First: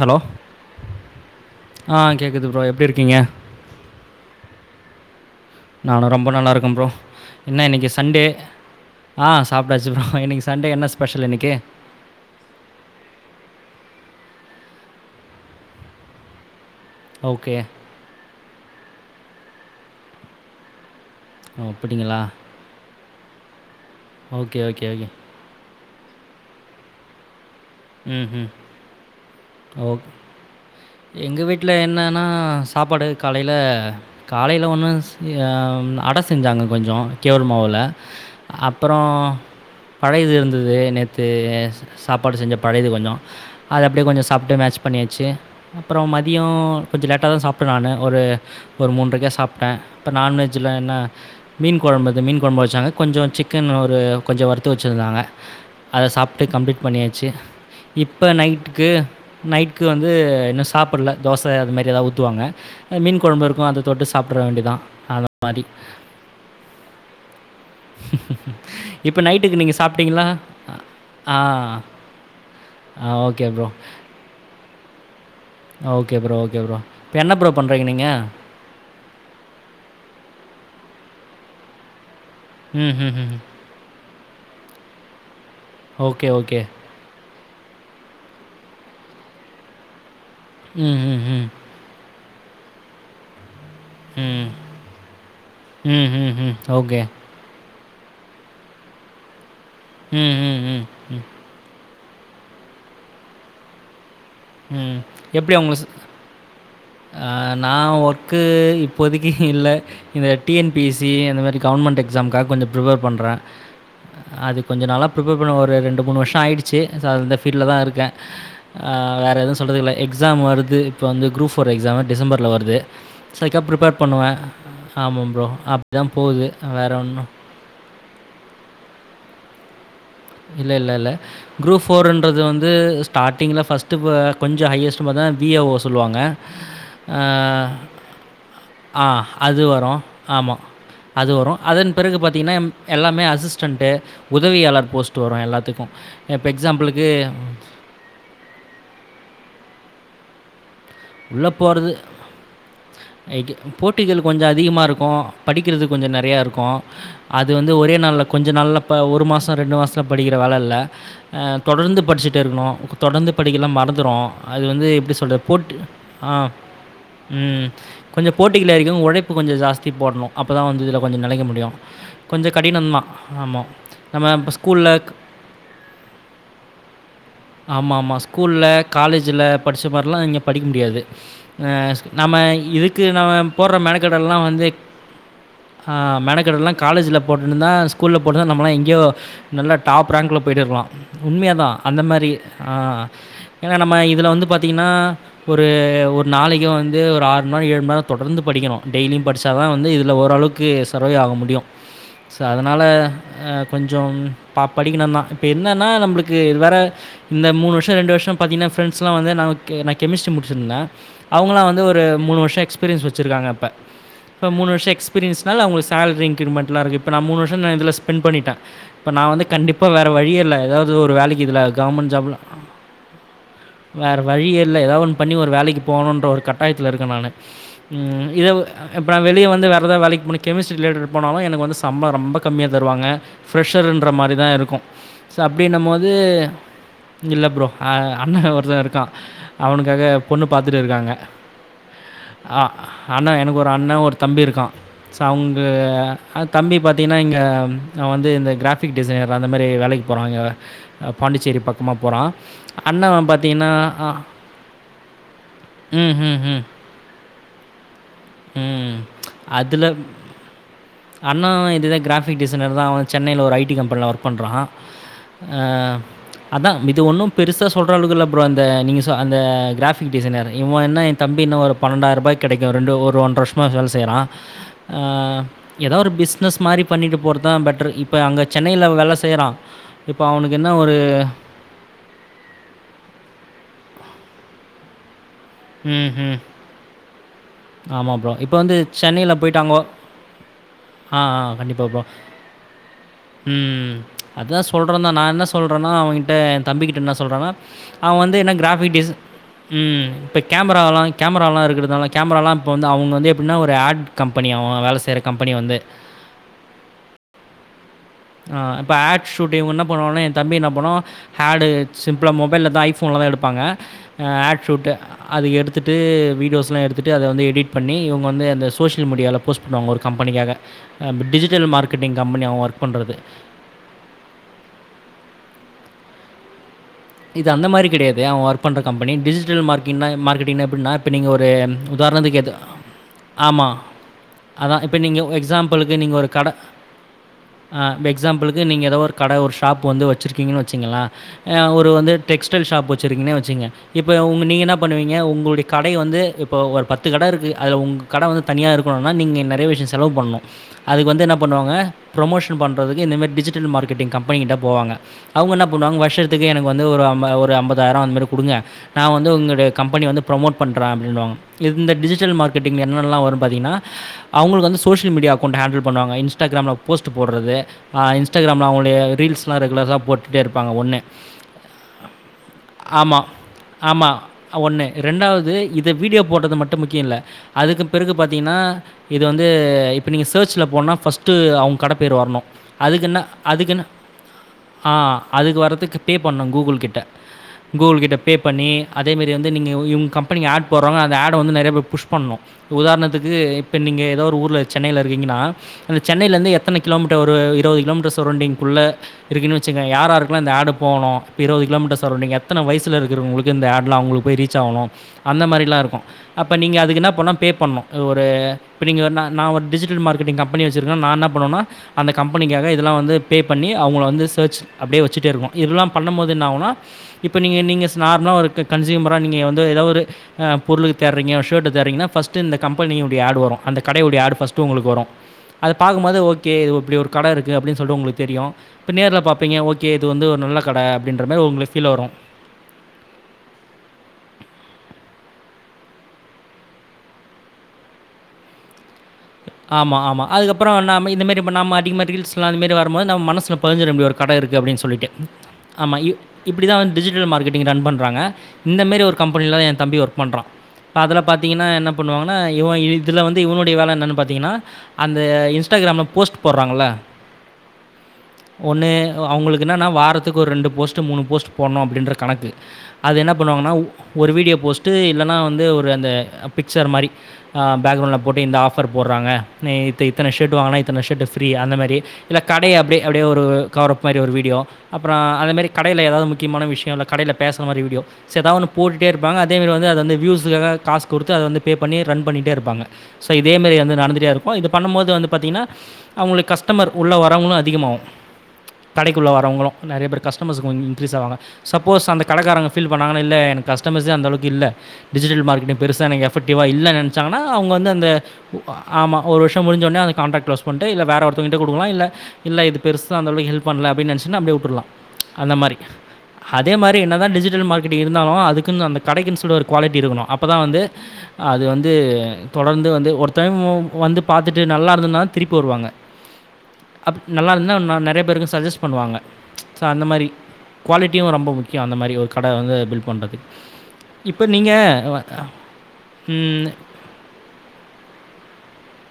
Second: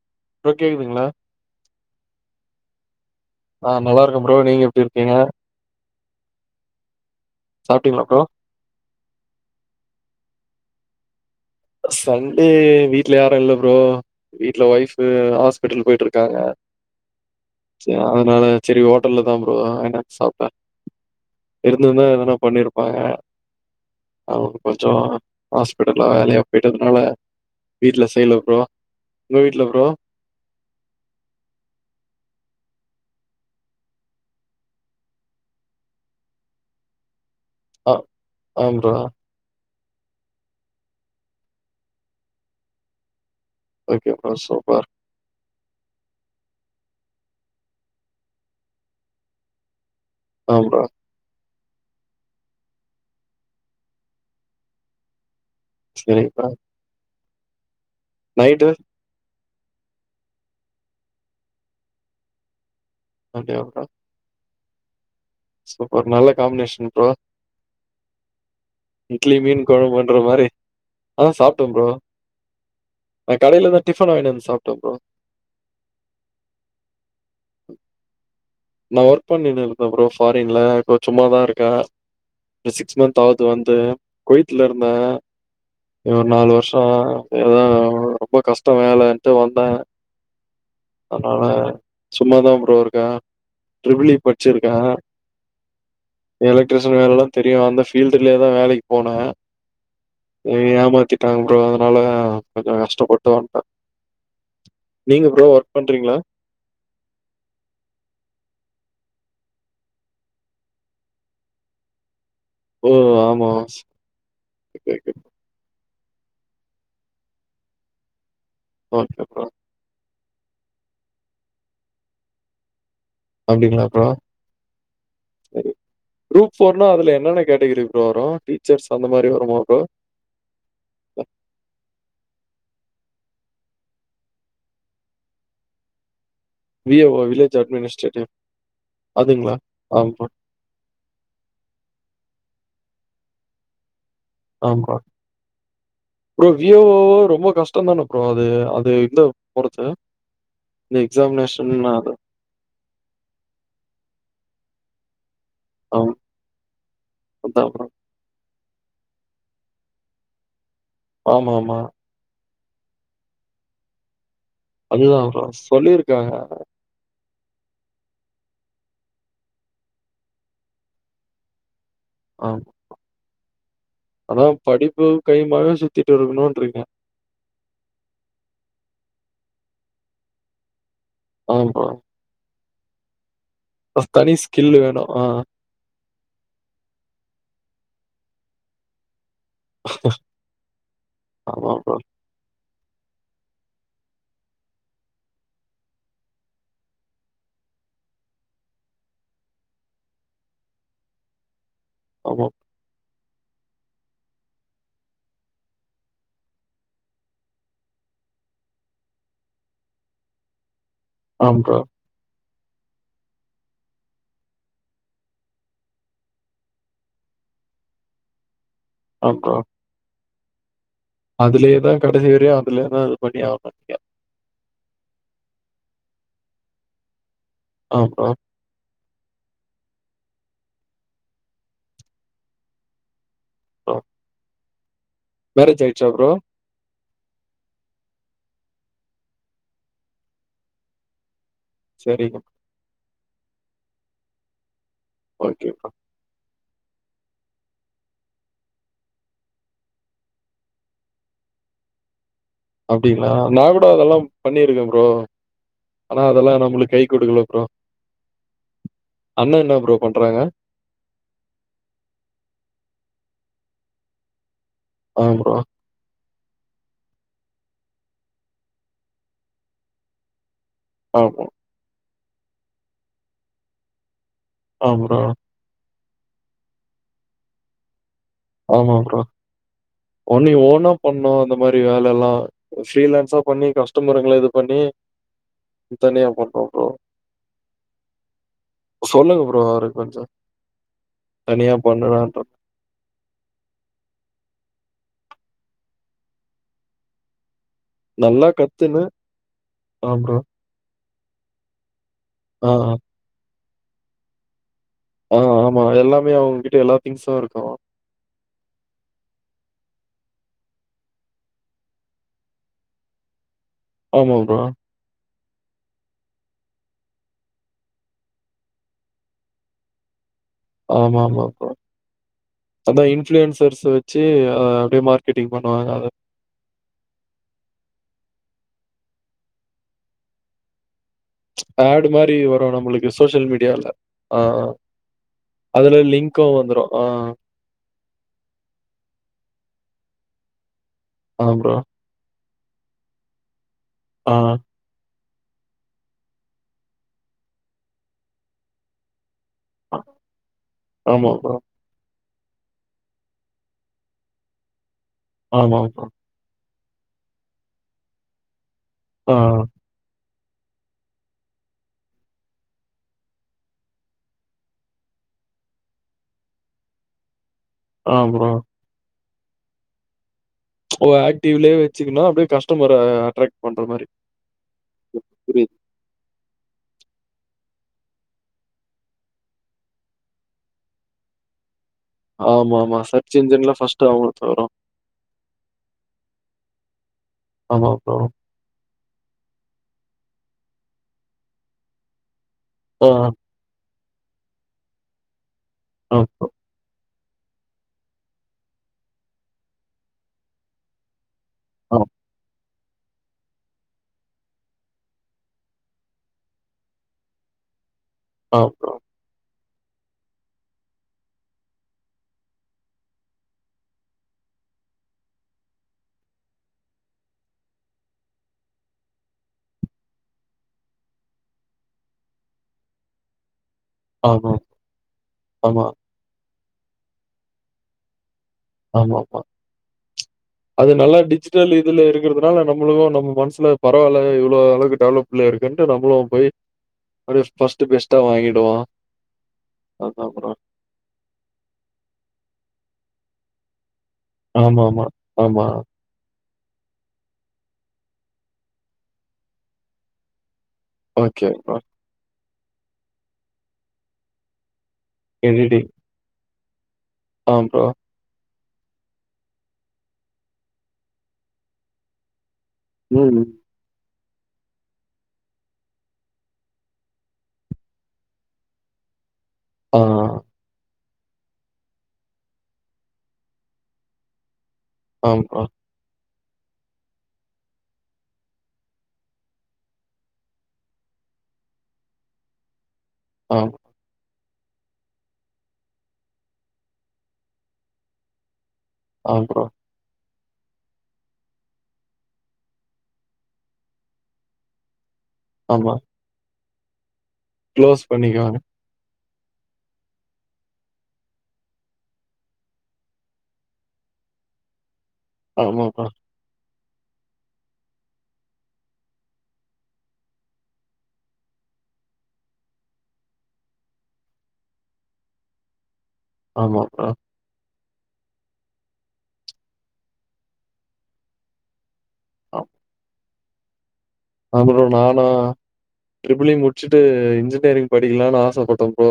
Hello bro கேக்குதுங்களா ஆ கேக்குது ப்ரோ எப்பிடி இருக்கீங்க ஆ நல்லாருக்கே ப்ரோ நீங்க எப்பிடி இருக்கீங்க நானு ரொம்ப நல்லாருக்கே ப்ரோ என்ன இன்னைக்கி சாப்ட்டீங்களா ப்ரோ சண்டே ஆ சாப்ட்டாச்சு ப்ரோ இன்னைக்கி சண்டே என்ன ஸ்பெஷல் இன்னைக்கி சண்டே வீட்ல யாரு இல்ல ப்ரோ வீட்ல ஒய்ஃபு ஹாஸ்பிட்டல் போயிட்ருக்காங்க ஓகே. செர் அதனால செரி ஹோட்டல்ல தா ப்ரோ வாங்கிட்டு வந்து சாப்ட்டே ஓ இருந்துருந்தா அப்படிங்களா? எதனா பண்ணிருப்பாங்க அவங்க ஓகே, ஓகே, கொஞ்சோ ஓகே. ஹாஸ்பிட்டல்ல வேலையா போயிட்டதுனால வீட்ல செய்யல ம்ஹும் ப்ரோ உங்க வீட்ல ப்ரோ ஓ எங்க வீட்ல என்னனா சாப்பாடு காலைல காலைல ஒன்னுசெய் அட செஞ்சாங்க கொஞ்சோ கேவ்ல் மாவுல ஆ ஆ ப்ரோ அப்றோ பழையது இருந்தது நேத்து சாப்பாடு செஞ்ச பழையது கொஞ்சோ அத அப்டியே ஓகே கொஞ்சோ ப்ரோ சாப்ட்டு மேச் சூப்பர் பண்ணியாச்சு அப்றோ மதியோ கொஞ்சோ லெட்டாதா சாப்ட்ட நானு ஒரு மூண்றைக்கா சாப்ட்ட இப்போ நான் ஆ வெஜ்ல ப்ரோ என்ன மீன் கொழம்பது மீன் கொழம்பு வெச்சாங்க கொஞ்சோ சிக்கன் ஒரு கொஞ்சோ வறுத்து வெச்சிருந்தாங்க அத சரிங்க ப்ரோ சாப்ட்டு கம்ப்ளீட் பண்ணியாச்சு இப்ப நைட்டு நைட்டுக்கு நைட்டுக்கு வந்து இன்னு சாப்ல்ல தோச அது மாரி எதாவது ஊத்துவாங்க மீன் கொழம்பு அப்டியா இருக்கு ப்ரோ அத தொட்டு சாப்ட வேண்டிதா அதா சூப்பர் நல்ல காம்பினேஷன் ப்ரா இப்ப இட்லி நைட்டுக்கு மீன் நீங்க கொழம்புண்ற சாப்பிட்டீங்களா? மாரி ஆ சாப்ட்ட ப்ரோ ஆ நா ஓகே ப்ரோ. கடைலதா டிஃபன் வாங்கிட்டு வந்து சாப்ட்ட bro okay bro, okay bro. இப்ப என்ன ப்ரோ பண்றீங்க நீங்க? நா ஒர்க் பண்ணிட்டு இருந்தேன் ப்ரோ ஃபாரின்ல இப்ப சும்மாதா இருக்க ம், சிக்ஸ் ம், மந்த் ம். ஆவுது வந்து கொவைத்ல இருந்த ஒரு ஓகே, நாலு ஓகே. வர்ஷோ எதா ரொம்ப கஷ்டோ வேலன்ட்டு வந்தே ம் ம் ம் சும்மாதா ப்ரோ இருக்க ட்ரிப்பிள் ஈ ம். படிச்சிருக்க ம், ம், ம். Electrician okay. வேல எல்லா தெரியு அந்த ஃபீல்டுலயேதா வேலைக்கு போன ம், ம், இவிங்க ம். ம், ஏமாத்திட்டாங்க பரோ அதனால கொஞ்சோ கஷ்டப்பட்டு வந்ட்ட ம். நீங்க ப்ரோ ஒர்க் பண்றீங்ளா நா ஒர்க்கு இப்போதைக்கு இல்ல இந்த T N P S C அந்த மாரி கவர்மெண்ட் எக்ஸாம்காக கொஞ்சோ ஓ! பிரிப்பேர் பண்றே ஆமா. அது கொஞ்சோ ஓகே, நாளா ஓகே. ப்ரிப்பேர் பண்ண ஒரு ரெண்டு மூணு வருஷோ ஆயிடுச்சு ஸோ இந்த ஃபீல்டுலதா இருக்கே ஓகே வேற ப்ரோ. எதுவு சொல்லறதிகில்ல எக் எக்ஸாம் வருது இப்போ வந்து குரூப் ஃபோர் எக்ஸாம் டிசம்பர்ல் வருது ஸோ அதுக்காக அப்டிங்களா ப்ரிப்பேர் ப்ரோ? பண்ணுவே ஆமாம் ப்ரோ சரி. அப்டிதா போகுது வேற ஒன்னு ரோரோ டீச்சர்ஸ் அந்த மாரி வருமா ப்ரோ இல்ல, இல்ல, இல்ல. ஃப்டிங்கில்ல ஃபர்ஸ்ட் கொஞ்சோ ஹையஸ்ட மாதா வி ஏ ஓ சொல்வாங்க V A O village administrative ஆ அது வரு ஆமா அது வரு அதன்பிறகு பாத்தீங்கனா எம் எல்லாமே அசிஸ்டன்ட் உதவியாளர் ஆமா. போஸ்ட் வரும் எல்லாத்துக்கும். இப்ப ப்ரோ வீ ஏ ஓ எக்ஸாம்பிளுக்கு ஓ ரொம்போ கஷ்டந்தானே ப்ரோ அது அது இந்த ‌‌பொறுத்து உள்ள போறது ரைட் போட்டிகள் கொஞ்சோ அதிகமா இருக்கு படிக்கிறது கொஞ்சோ ஆமா, நெறயா இருக்கு அது அதான் வந்து ப்ரோ. ஒரே நாள்ல கொஞ்ச நாள்ல் இப்போ ஒரு மாசோ ரெண்டு மாசத்துல படிக்கிற வேல இல்ல ஆ ஆமாமா. தொடர்ந்து படிச்சிட்டே இருக்கணு தொடர்ந்து படிக்கலனா மறந்துரு அது வந்து எப்டி சொல்றது போட் தியாங்கா ம் கொஞ்சோ போட்டிகள் இருக்கு உழைப்பு கொஞ்சோ ஜாஸ்தி போடணு அப்பதா வந்து இதுல கொஞ்சோ நிலைக்க முடியு ஆ நம்ம அதா இப்போ ஸ்கூலில் படிப்பு கைமாவே சுத்திட்டு இருக்கணுன்றீங்க ஆமாமா ஸ்கூல்ல காலேஜ்ல் படிச்ச மாரில்லா இங்க படிக்க முடியாது ஆமா ஆ ப்ரோ. நம்ம இதுக்கு நம்ம போடற தனி மெனக்கெடெல்லா வந்து ஸ்கில் வேணும். ஆ. மெனக்கெடெல்லா காலேஜ்ல போட்டிருந்தா ஸ்கூல்ல போட்டுந்தா நம்மெல்லா எங்யோ நல்லா டாப் ரேங்க்ல போயிட்டேருக்கலா உண்மயாதா ஆமா ப்ரோ. அந்த மாரி ஆ ஏனா நம்ம இதுல வந்து பாத்தீங்கனா ஒரு ஒரு நாளைக்கு வந்து ஒரு ஆறு மண் நேரோ ஏழு மண் நேரோ தொடர்ந்து படிக்கணு டெய்லியு படிச்சாதா வந்து இதுல ஓரள வுக்கு சர்வை ஆக முடியு ஸோ ஆமா. அதனால கொஞ்சோ ப படிக்கணுதா இப்ப என்னனா நம்மளுக்கு வேற இந்த மூணு வருஷோ ரெண்டு வருஷோ னிஷோ பாத்தீங்கனா ஃப்ரெண்ட்ஸ்லா வந்து நாங்க கெ கெமிஸ்ட்ரி முடுச்சிருந்த ஆமா அவங்ளா ப்ரோ. வந்து ஒரு மூணு வர்ஷோ எக் க்ஸ்பீரியன்ஸ் வச்சுருகாங்க அப்ப இப்ப மூணு வர்ஷோ எக்ஸ்பிரியன்ஸ்னால அவுங்ளுக்கு சால்ரி இன்கிரிமென்ட்லா இருக்கு இருப்ப நா மூனுவர்ஷோ இதுல நா ஸ்பென் பண்ணிட்ட இப்ப நா ஆமா வந்து ப்ரோ. கண்டிப்பா வேற வழி இல்ல எதாவது ஒரு வேலைக்கு இல்ல அதுலயே தான் கவர்மெண்ட் கடைசி ஜாப்ல வரையும் அதுலயே தான் இது பண்ணி ஆகணும் நீங்க. வேற வழியே இல்ல எதாது ஒன் வேலைக்கு போகனுன்ற ஒரு கட்டாயத்துல இருக்க நானு ஆமா ப்ரோ, ம்ம் இத வந் இப்போ நா வெளிய வந்து வேற எதாவ் வேலைக்கு போன கெமிஸ்ட்ரி ரிலேட்டட் போனாலும் எனக்கு வந்து சம்பளம் ரொம்ப கம்மியா தருவாங்க ப்ரோ. ஃப்ரெஷ்ஷர்ன்ற மாரி தா இருக்கூ அப்டின மேரேஜ் ஆயிடுச்சா போது ப்ரோ? இல்ல ப்ரோ அண்ண ஒருத்தன் இருக்கான் அவனுக் க்காக பொண்ணு பாத்துட்டு இருகாங்க சரிங்க. ஆ ஆனா எனக்கு ஒரு அண்ண ஒரு தம்பி இருக்கா ஸோ அவுங்க ஓகே ப்ரோ. அத் தம்பி பாத்திங்ன்னா இங்க அவ வந்து இந்த கிராஃபிக் டிசைனர் அந்த மாரி வேலைக்கு போறாங்க அ பாண்டிச்சேரி ரி பக்கமா போறா அப்டிங்ளா நா கூட அதெல்லா பண்ணியிருக்கே ப் ப்ரோ ம், ஆனா அதெல்லா நம்ளுக்கு கை கொடுக்கல ப்ரோ அ அண்ண என்ன அதுல ப்ரோ பண்றாங்க அண்ணா இதுதா கிராஃபிக் டிசைனர் தா அவ சென் ன்னைல ஒரு ஐ டி கம்பென்ல ஒர்க் பண்றான் ஆ ப்ரோ அ அதா இது ஒன்னும் பெருசா சொல்ற அளவுக்கு இல்ல ப்ரோ அந்த நீங்க சொ அந்த கிராஃபிக் டிசைனர் இவ என்ன ஆ என் தம்பி ப்ரோ என்ன ஒரு பன்னென்டாயிருபாய்கி கெடைக்கு ரெண்டு ஒரு ஒன்றர வர்ஷோமா வேல செய்றான் ஆ எதா ஒரு பிஸ்னஸ் மாரி பண்ணிட்டு போற்துதா பெட்டர் இப்ப அங்க சென்னையில வேல செய்யறான் ஒன்னி ஓனா பண்ணணு அந்த மாரி வேலெல்லா ஃப்ரீலான்ஸா பண்ணி கஷ் ட்டு மரங்கள இது பண்ணி தனியா ம்ஹ்ம். பண்றோம் ப்ரோ ஆமா ப்ரோ இப்ப வந்து சென்னையில சொல்லுங்க ப்ரோ போயிட்டாங்கோ அவருக்கு கொஞ்சோ ஆ ஆ தனியா கண்டிப்பாப்பா பண்ணுடான்ட்டு ம் அதா சொல்றேன் தா நா என்ன சொல்றேனா அவங்கிட்ட ஏ தம்பிக்கிட்ட என்ன சொல்றனா அவன் வந்து நல்லா என்ன கத்துன்னு கிராஃபிடிஸ் ம் ஆ ப்ரோ இப்ப கேமராவலா கேமராலா இருக்குறதால கேமராலாம் இப்போ ஆ வந்து அவுங்க வந்து எப்ட்ன்னா ஒரு ஆட் கம்பெனி அவன் வேல செ அ ஆமா எல்லாமே அவங்ககிட்ட எல்லா திங்ஸு இருக்கும் அ இப்போ அட் ஷூட் இவங்க என்ன பண்ணுவானா ஏ தம்பி என்ன பண்ணுவா ஆடு சிம்ப்ளா மொபைல்ல தா ஐ ஃபோன்ல தா எடுப்பாங்க ஆமா ப்ரோ ஆட்ஷூட்டு் அது எடுத்துட்டு வீடியோஸ்ல்லா எடுத்துட்டு அத வந்து எடிட் பண்ணி இவுங்க வந்து அந்த சோஷியல் மீடியால போஸ்ட் பண்ணுவாங்க ஒரு கம்பெனிகாக அ ஆமா ஆமா டிஜிட்டல் ப்ரோ மார்கெட்டிங் கம்பெனி அவ ஒர்க் அதா பண்றது. இன்ஃபுளுயன்ஸ் சோர்ஸ் வச்சு அ அப்டியே மார்க்கெட்டிங் பண்ணுவாங்க அத இது அந்த மாரி கெடையாது அவ ஒர்க் பன்ற கம்பெனி டிஜிட்டல் மார்க்கிங்னா மார்க்கெட்டிங்னா எப்ன்னா நீங்க ஒரு ஆடு மாரி உதாரணத்துகேத்த வரு நம்மளுக்கு சோசியல் ஆமா மீடியால அதா இப்ப நீங்க ஒ எக்ஸாம்பிளுக்கு நீங் லிங்கோ வந்துரூ ஆ அ எக்ஸாம்பிளுக்கு நீங்க எதோ ஒரு கட ஒரு ஷாப் வந்து வச் ச்சிருகீங்கன்னு வச்சிங்களே ஆ அ ப்ரோ. ஒரு வந்து டெக்ஸ்டைல் ஷாப் வச்சுருக்கீன்னே வச்சீங்க இப்போ ஆ உங் நீங்க என்ன பண்ணுவீங்க உங் ங்ளுடைய கடைய வந்து இப்ப ஒரு பத்து கட இருக்கு அதுல உங்க கட வந்து தனியா இருக்கோனுனா நீங்க என்ன நெறைய விஷ்யோ ஆ- செலவு பண்ணூ அதுக்கு வந்து ஆமா என்ன ப்ரோ. பண்ணுவாங்க ப்ரொமோஷன் பண்றதுக்கு இந்த மாரி டிஜிட்டல் மார்கெட்டிங் கம்பெனிகிட்ட போவங்க அவுங்க என்ன ஆமா பண்ணுவாங்க ப்ரோ. வர்ஷத்துக் வந்து ஒரு அம் ஒரு அம்பதாய்ரோ அந்த மாரி குடுங்க நா வந்து ஆ உங்களுடைய கம்பெனி வந்து ப்ரொமோட் பண்ற அப்டின்வாங்க இந்த டிஜிட்டல் மார்கெட்டிங் என்னனெல்லா வரும் பாத்திங்ன்னா அவுங்களுக்கு வந்து சோஷியல் மீடியா ப்டியே அக்கௌண்ட் ஹேண்டெல் பண்ணுவாங்க இன்ஸ்டாக்ராம்ல போஸ்ட் போட்றது ஆ இன்ஸ்டாகிராம்ல அவுங்களுடைய ரீல்ஸ்லா ரெகுலரா போட்டுட்டே இருபாங்க ஒன்னே ஓ ஆக்டிவ்லயே வச்சுக்கணும். அப்படியே கஸ்டமர ஆமா அட்ராக்ட் பண்ற மாரி. ஆமா ஒன்னு ரெண்டாவுது புரியுது. இத வீட் டியோ போட்டது மட் டும் முக்கியோ இல்ல அதுக்கு பிறகு பாத்தீங்ன்னா இது வந்து இப்ப நீங்க சேர்ச்ல போனா ஃபஸ்டு அவ்ங் கட பேரு வர்னு ஆமாமா. அதுக்கு என்ன சர்ச் இன்ஜின்ல அதுக்குன்னு ஃபர்ஸ்ட் அவங்களுக்கு வரும். ஆ அதுக்கு வர்துக்கு பே பண்ணோ கூகுள் கிட்ட ஆமா கூகுள் கிட்ட ப்ரோ. பே பண்ணி அதேமாரி வந்து நீங்க இவுங்க கம்பெனி ஆட் போறவங்க அந்த ஆட வந்து நறையா பேர் புஷ் பண்ணணு ஆ உதாரணத்துக்கு இப்ப நீங்க எதோ ஒரு ஊர்ல சென்னைல இருக்கீங்கன்னா அந்த ஆ ப்ரோ. சென்னையிலிருந்து எத்தனை கிலோமீட் டர் ஒரு இருவது கிலோமீட்டர் சரௌண்டிங் குள்ள இருக்குன்னு வச்சுக்கங்க யாராருக்குலா இந்த ஆடு போணு இருவது ஆ கிலமீட்டர் சரௌண்டிங் எத்தன வயசு இருக்கிறவங்களுக்கு இந்தாட்லா அவுங்களுக்கு போய் ரீச் ஆகணு அந்த மாரிலா இருக்கு அப்ப நீங்க அதுக்கு என்ன பண்ணும் பே பண்ணணு ஒரு ஆ இப்ப ப்ரோ. நீங்க நா நா ஒரு டிஜிட் டல் மார்கெட்டிங் கம்பெனி வச்சிருக்கே நா என்ன பண்ணுவேனா அந்த கம்பனிக்காக இதெல்லா வந்து பே பண்ணி அவுங்கள வந்து சர்ச் அப்டியே வெச்சுட்டே இருக்கு இதெல்லா பண்ணும்போது என்ன ஆவுனா இப்போ நீங்க நீங்க நார்மலா ஒரு கன்ஸ்யூமரா நீங்க வந்து எதாவது ஒரு அ பொருளுக்கு தேட்றீங்க ஷர்ட் தேட்றீங்கன்னா ஃபஸ்டு இந்த கம்பெனி ஓட ஆட் வரு அந்த கடையோடைய ஆடு ஆமா, ஃபஸ்ட்டு உங்களுக்கு வரு அத ஆமா, பாக்கும்போது ஓகே இப்டி ஒரு கடை இருக்கு அப்டின்னு சொல்லி உங்களுக்கு தெரியு இப்ப நேர்ல ஆமாமா. பாப்பீங்க ஓகே இது வந்து ஒரு நல்ல கடை அது நல்லா அப்படின்ற மாதிரி டிஜிட்டல் உங்களுக்கு ஃபீல் இதுல வரும் இருக்கிறதுனால நம்மளுக்கு நம்ம மனசுல பரவால்ல இவ்ளோ அளவுக்கு டெவலப்ல இருக்குன்ட்டு நம்மளு போய் ஃபஸ்டு பெஸ்ட்டா வாங்கிடுவா ஆமா ஆமா அதுக்கப்புற நம்ம இந்த மாரி நம்ம அதிகமா ரீல்ஸ்லா அதுமாரி வரும்போது நம்ம மனசுல பதிஞ்சுரு இப்டி ஒரு கடை இருக்கு அப்டின்னு சொல்லிட்டு ஆமா இப்டிதா வந்து டிஜிட்டல் மார்க்கெட்டிங் ரன் பண்ணறாங்க இந்த மாரி ஒரு கம்பனியிலதா என் தம்பி ஒர்க் பண்றான் இப்ப அதுல ஓகே பாத்தீங்கன்னா ப்ரோ. என்ன பண்ணுவாங்கன்னா இவன் இதுல வந்து இவனுடைய வேலை என்னன்னு பாத்தீங்கன்னா அந்த எடிட்டிங். இன்ஸ்டாகிராம்ல போஸ்ட் போட்றாங்கல்ல ஆ ப்ரோ ஒண்ணு அவுங்களுக்கு என்னன்னா வாரத்துக்கு ஒரு ரெண்டு போஸ்ட் மூணு போஸ்ட் போடணு அப்டின்ற கணக்கு அது என்ன ம். பண்ணுவாங்கன்னா ஒரு வீடியோ போஸ்ட்டு இல்லைனா வந்து ஒரு அந்த பிக்சர் மாரி அ பேக்ரௌண்டில போட்டு இந்த ஆஃப் ஆஃபர் போடுறாங்க நீ இத் ஆ. இத்தன ஷர்ட் வாங்குனா இத்தன ஷர்ட்டு ஃப்ரீ அந்த மாரி இல்ல கடை அப்டியே அப்டியே ஒரு கவரப் மாரி ஒரு வீடியோ அப்புற ஆமா ப்ரோ. அதேமாரி கடைல எதாவது மு முக்கியமான விஷயோ இல்ல கடையில பேசுறமாரி வீடியோ எதா ஒன்னு போட்டுட்டே இருப்பாங்க அதே மாரி வந்து அத வந்து வியூஸ்காக காசு குடுத்து அத வந்து பே பண்ணி ரன் பண்ணிட்டே இருப்பாங்க சோ இதே ஆமா, மாரி வந்து நடந்துட்டே இருக்கு இது பண்ணும்போது வந்து பாத்தீங்கன்னா அவுங்களுக்கு கஸ்டமர் உள்ள வரவங்களு அதிகமாவு கடைக்குள்ள ஆமா ப்ரோ. வரவங்களு நறைய பேர் கஷ் கஸ்டமர்ஸ் கொஞ்ச இன்க்ரீஸ் ஆவாங்க சப்போஸ் அந்த கடைக்காரங்க ஃபீல் பண்ணாங்கன்னா இல்ல எனக்கு கஸ்டமர்சே அந்தளவுக்கு இல்ல டிஜிட்டல் மார்க்கெட்டிங் ஆமா. பெருசா எனக்கு எஃபக்டிவா இல்ல நெனச்சாங்கன்னா அவுங்க வந்து க்ளோஸ் அந்த பண்ணிக்குவாங்க. ஆமா ஒரு வருஷோ முடிஞ்சோனே அத கான்ட்ராக்ட் க்ளோஸ் பண்ட்டு இல்ல வேற ஒருத்தவங்கிட்ட குடுக்கலா இல்ல இல்ல இது பெருசா அந்தளவுக்கு ஹெல்ப் பண்ல அப்டின்னுனச்சு ச்சுனா அப்டியே விட்ருலா அந்த மாரி ஆமா அது ப்ரோ. அதே மாரி என்னதா டிஜிட்டல் மார்க்கெட்டிங் இருந்தாலு அதுக்குன்னு அந்த கடைக்குன்னு சொல்லி ஒரு குவாலிட்டி இருக்கணு அப்பதா வந்து அது அது வந்து தொடர்ந்து வந்து ஒரு டைம் வந்து பாத்துட்டு நல்லா இருந்ததுன்னாதா திருப்பி வருவாங்க ஆமா ப்ரோ. அப் நல்லா இருந்தா நெறைய பேருக்கு சஜஸ் பண்ணுவாங்க சோ அந்தமாரி குவாலிட்டியு ரொம்ப முக்கியோ அந்தமாரி அப்டி ஒரு கடை வந்து பில் பண்றதுக்கு இப்ப அ நீங்க ப்ரோ வ நானு அ ட்ரிபிள் இ ம். முடிச்சுட்டு இன்ஜினியரிங் படி படிக்கலான்னு ஆசப்பட்டே ப்ரோ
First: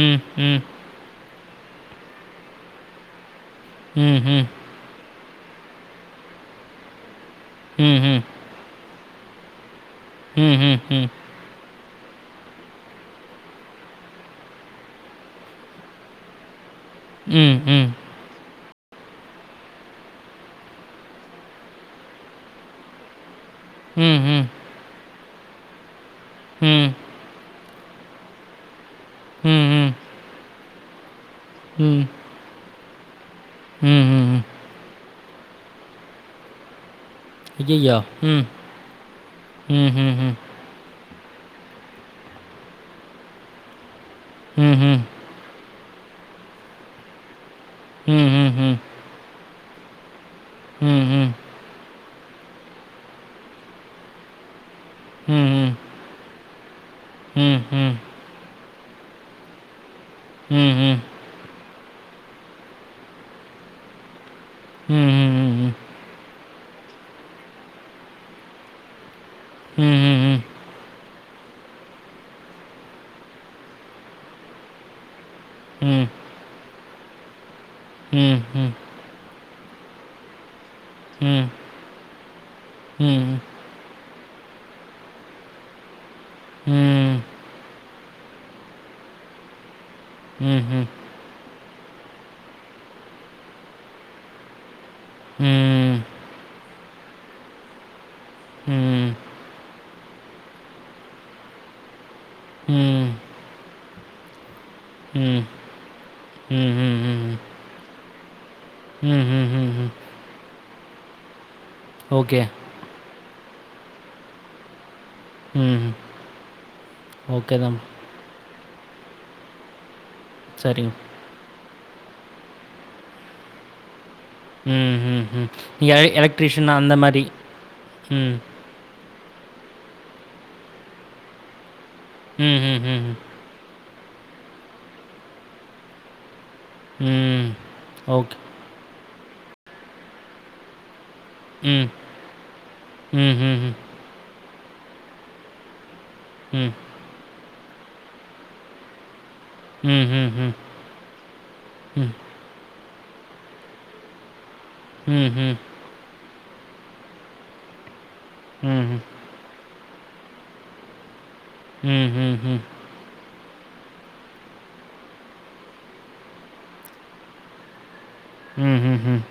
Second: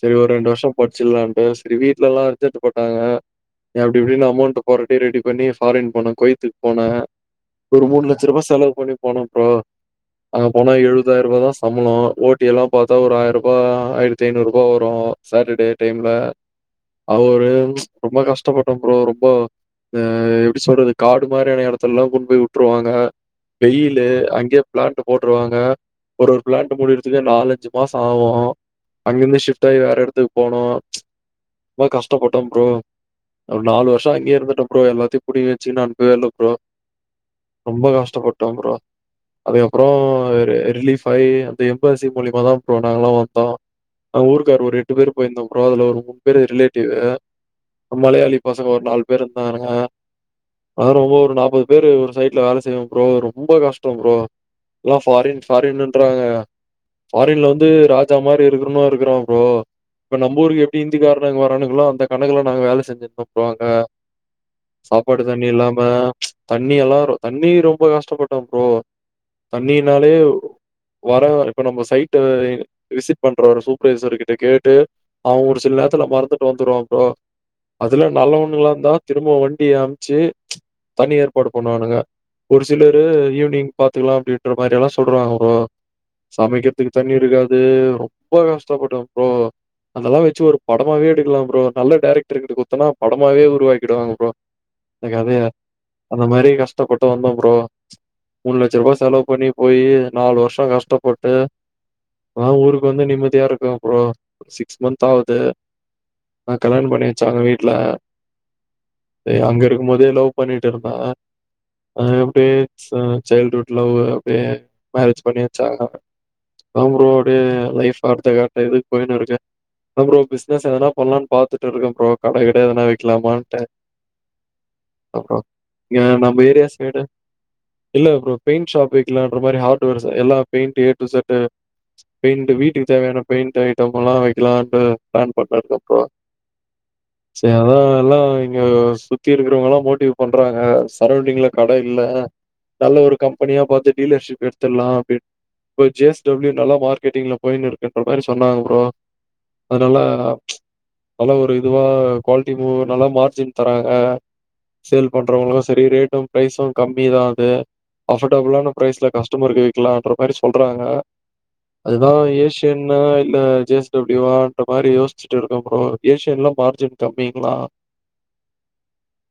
செரி ஒரு ரெண்டு ம். வருஷம் படிச்சிர்லான் செரி வீட்டுலல்லா அர்ஜென் பட்டாங்க அப்டி ம். ம். இப்டின்னு ம். அமௌன்ட் பொறட்டி ரெடி பண்ணி ஃபாரின் போனே குவைத்க்கு போனே ஒரு ம். மூணு ம். லட்ச ரூபா செலவு பண்ணி போனே ப்ரோ அங்க போனா ம். ம். எழுபதாயிர ரூபாதா ச சம்பளோ ஓட்டி எல்லா பாத்தா ஒரு ஆயரூபா ஆயிரத்தி ஐநூறு ரூபா வரு சாட்டர்டே டைம்ல அவரு ம். ரொம்ப கஷ்டப்பட்டோ ப்ரோ ரொம்ப அ எப்டி சொல்றது காடு மாரியான இடத்துலல்லா கொண்டு போய் விட்டுருவாங்க வெயிலு ம். அங்கேயே பிளான்ட் போட்டுருவாங்க ஒரு ஒரு பிளாண்ட் முடியறதுக்கே நாலஞ்சு மாசம் ஆவு அங்கிருந்து ஷிப்ட் ஆயி ம். வேற எடத்துக்கு போனோ ரொம்ப ம். கஷ்டப்பட்டே ப்ரோ ஒரு நால வருஷொ ம். அங்கயே ம். இருந்துட்டே ப்ரோ எல்லாத்தையு புடிஙகி வச்சுகுனு அனுப்பவே இல்ல ப்ரோ ஐயய்யோ ம் அதா ப்ரோ அதுக்கப்புறோ ம்ஹ்ஹ்ம். ரி ரிலீஸ் ஆயி அந்த எம்பாசி மூலியமா தா ப்ரோ நாங்கல்லா வந்தோ நாங்க ஊருக்காரரு ஒரு எட்டு ம்ஹ்ம். பேர் போயிருந்தோ ப்ரோ அதுல ஒரு மூணு பேர் ரிலேட்டிவ் மலையாளி பசங்க ம்ஹ்ஹ்ம். ஒரு நாலு பேர் இருந்தானுங்க [unintelligible] ம்ஹ்ம். ஒரு ம்ஹ்ம். நாற்பது பேரு ஒரு சைட்ல வேல செய்வோ ப்ரோ ரொம்ப கஷ்ட ப்ரோ எல்லா ஃபாரின் ம்ஹ்ம். ஃபாரினுன்றாங்க ஃபாரின்ல வந்து ம்ஹ்ம். ராஜா மாரி இருக்கணுனு இருக்கிறோ ப்ரோ இப்ப நம்ப ஊருக்கு எப்டி ஹிந்தி ம்ஹ்ஹ்ம். காரணுங்க வரானு ங்களோ அந்த கணக்குல்ல நாங்க வேல செஞ்சிருந்தோ ப்ரோ அங்க சாப்பாடு தண்ணி ம்ஹ்ஹ்ம். ம். ம். ம். இல்லாம தண்ணி எல்லா தண்ணி ரொம்ப கஷ்டப்பட்டோ ப்ரோ தண்ணினாலே ம். வர இப்ப நம்ம சைட்டு விசிட் பண்ற ஒரு சூப்பரைசர் கிட்ட கேட்டு அவங்க ஒரு சில நேரத்துல மறந்துட்டு வந்துருவாங்கோ அதுல நல்ல ம் ம் ம் ம் ம் ம் ம் ம் ம் ம் வாங்கலா இருந்தா திரும்ப வண் டிய அம்ச்சு தனி ம் ம் ஏற்பாடு பண்ணுவானுங்க ஒரு சிலரு ம், ஈவினிங் பாத் துலா அப்டின்ற மாரி எல்லா சொல்வாங்க ப்ரோ சமைக்கிறதுக்கு தண்ணி ம், இருக்காது ரொம்ப கஷ்டப்படு ப்ரோ அதெல்லா வச்சு ஒரு ம்ஹ்ம், படமாவே எடுக்கலா ப்ரோ நல்ல டைரக்டர் கிட்ட கொத்தனா படமாவே உருவாகிட்டுவாங்க ப்ரோ எங்கேயாவது ம், அந்த மாரி கஷ்டப்பட்டு வந்தோ ப்ரோ மூணு ம், லட்ச ரூபா ம், செலவு பண்ணி போயி நாலு வருஷொ கஷ்டப்பட்டு இப்பதா ஊருக்கு ம், வந்து நிம்மதியா இருக்கே ப்ரோ சிக்ஸ் மந்த் ம், ஆவுது ம், ஆ கல்யாண பண்ணி ம், வச்சாங்க வீட்டுல ஆ அங்க ம், இருக்கும் ம். போதே லவ் பண்ணிட்டு இருந்தா அது ஓகே. அப்டியே ம் சைல்ட்வுட் லவ் அப்டியே மேரேஜ் பண்ணி வச்சாங்க ம். அவங்களோடைய ஓகே தான். லைஃப் அடுத்த க இதுக்கு போயின்னுருக்க அப்புறோ பிசினஸ் எதனா சரிங்க. பண்லானு பாத் துட்டு இருக்கே ப்ரோ கட கட எதனா வைக்கலாமான்ட்டு ம் அதான் ம் ப்ரோ. ம் ஏ இங்க நம்ம ஏரியா எலக்ட்ரீசியன் அந்த சைடு மாரி இல்ல ப்ரோ ம், பெயிண்ட் ஷாப் வைக்கலான்ற மாரி ஹார்வர்ஸ் எல்லா paint A to Z paint ம், ம், வீட்டுக்கு ம், தேவையான பெயிண்ட் ஐட்டம் எல்லா வைக்கலான்ட்டு பிளான் கொண்டு வந்துருக்கோ ம். சரி அதா எல்லா ஓகே. இங்க சுத்தி இருக்கிறவங்கல்லா மோட்டிவ் பண்றாங்க சரௌண்டிங்ல கட ம், இல்ல நல்ல ஒரு ம், ம், கம்பெனியா ம், பாத்து டீலர்ஷிப் எடுத்துட்லா அப்டி இப்ப ஜ எஸ் டபிள்யூ ல ம், நல்லா மார்கெட்டிங்க்ல போயின்னு இருக்குன்ற மாரி சொன்னாங்ங ப்ரோ அதெல்லா ம், ம், ம், ம், நல்லா ஒரு இதுவா ம், குவாலிட்டியூ நல்லா மார்ஜின் தராங்க சேல் ம், ம், ம், பண்றவங்களு செரி ரேட்டு ப்ரைசு கம் மிதாங்க அஃபோர்டபிளான ம், பிரைஸ்ல கஸ்டமருக்கு விக்கலான்ற மாரி சொல்றாங்க அதுதா ம், ம், ஏசியன்னு இல்ல ஜே எஸ் டபிள்யூ வான்ற மாரி யோச்சுட்டு இருக்க ப்ரோ றோ ஏஷியன்லா மார்ஜின் கம்மிங்களா ம், ம்.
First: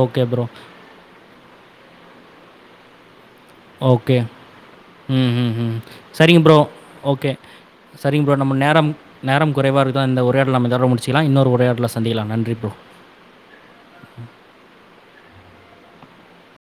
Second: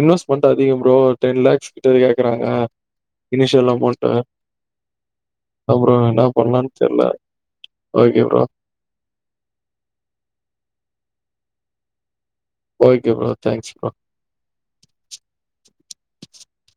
இன்வெஸ்ட்மென்ட் அதிக ப்ரோ டென் லேக்ஸ் கிட்ட கேக்குறாங்க சேர்ல்லாமான்டு ஓகே. ம் ம் ம் சரிங்க ப்ரோ தெர்ல ஓகே சரிங்க ப்ரோ நம்ம நேரம் நேரம் குறைவா இருக்குது அந்த உரையா நம்ம இதோடவே முடிச்சுக்கலா இன்னொரு உரையாடல சந்திக்கலா நன் ஓகே ப்ரோ தேங்க்ஸ் ப்ரோ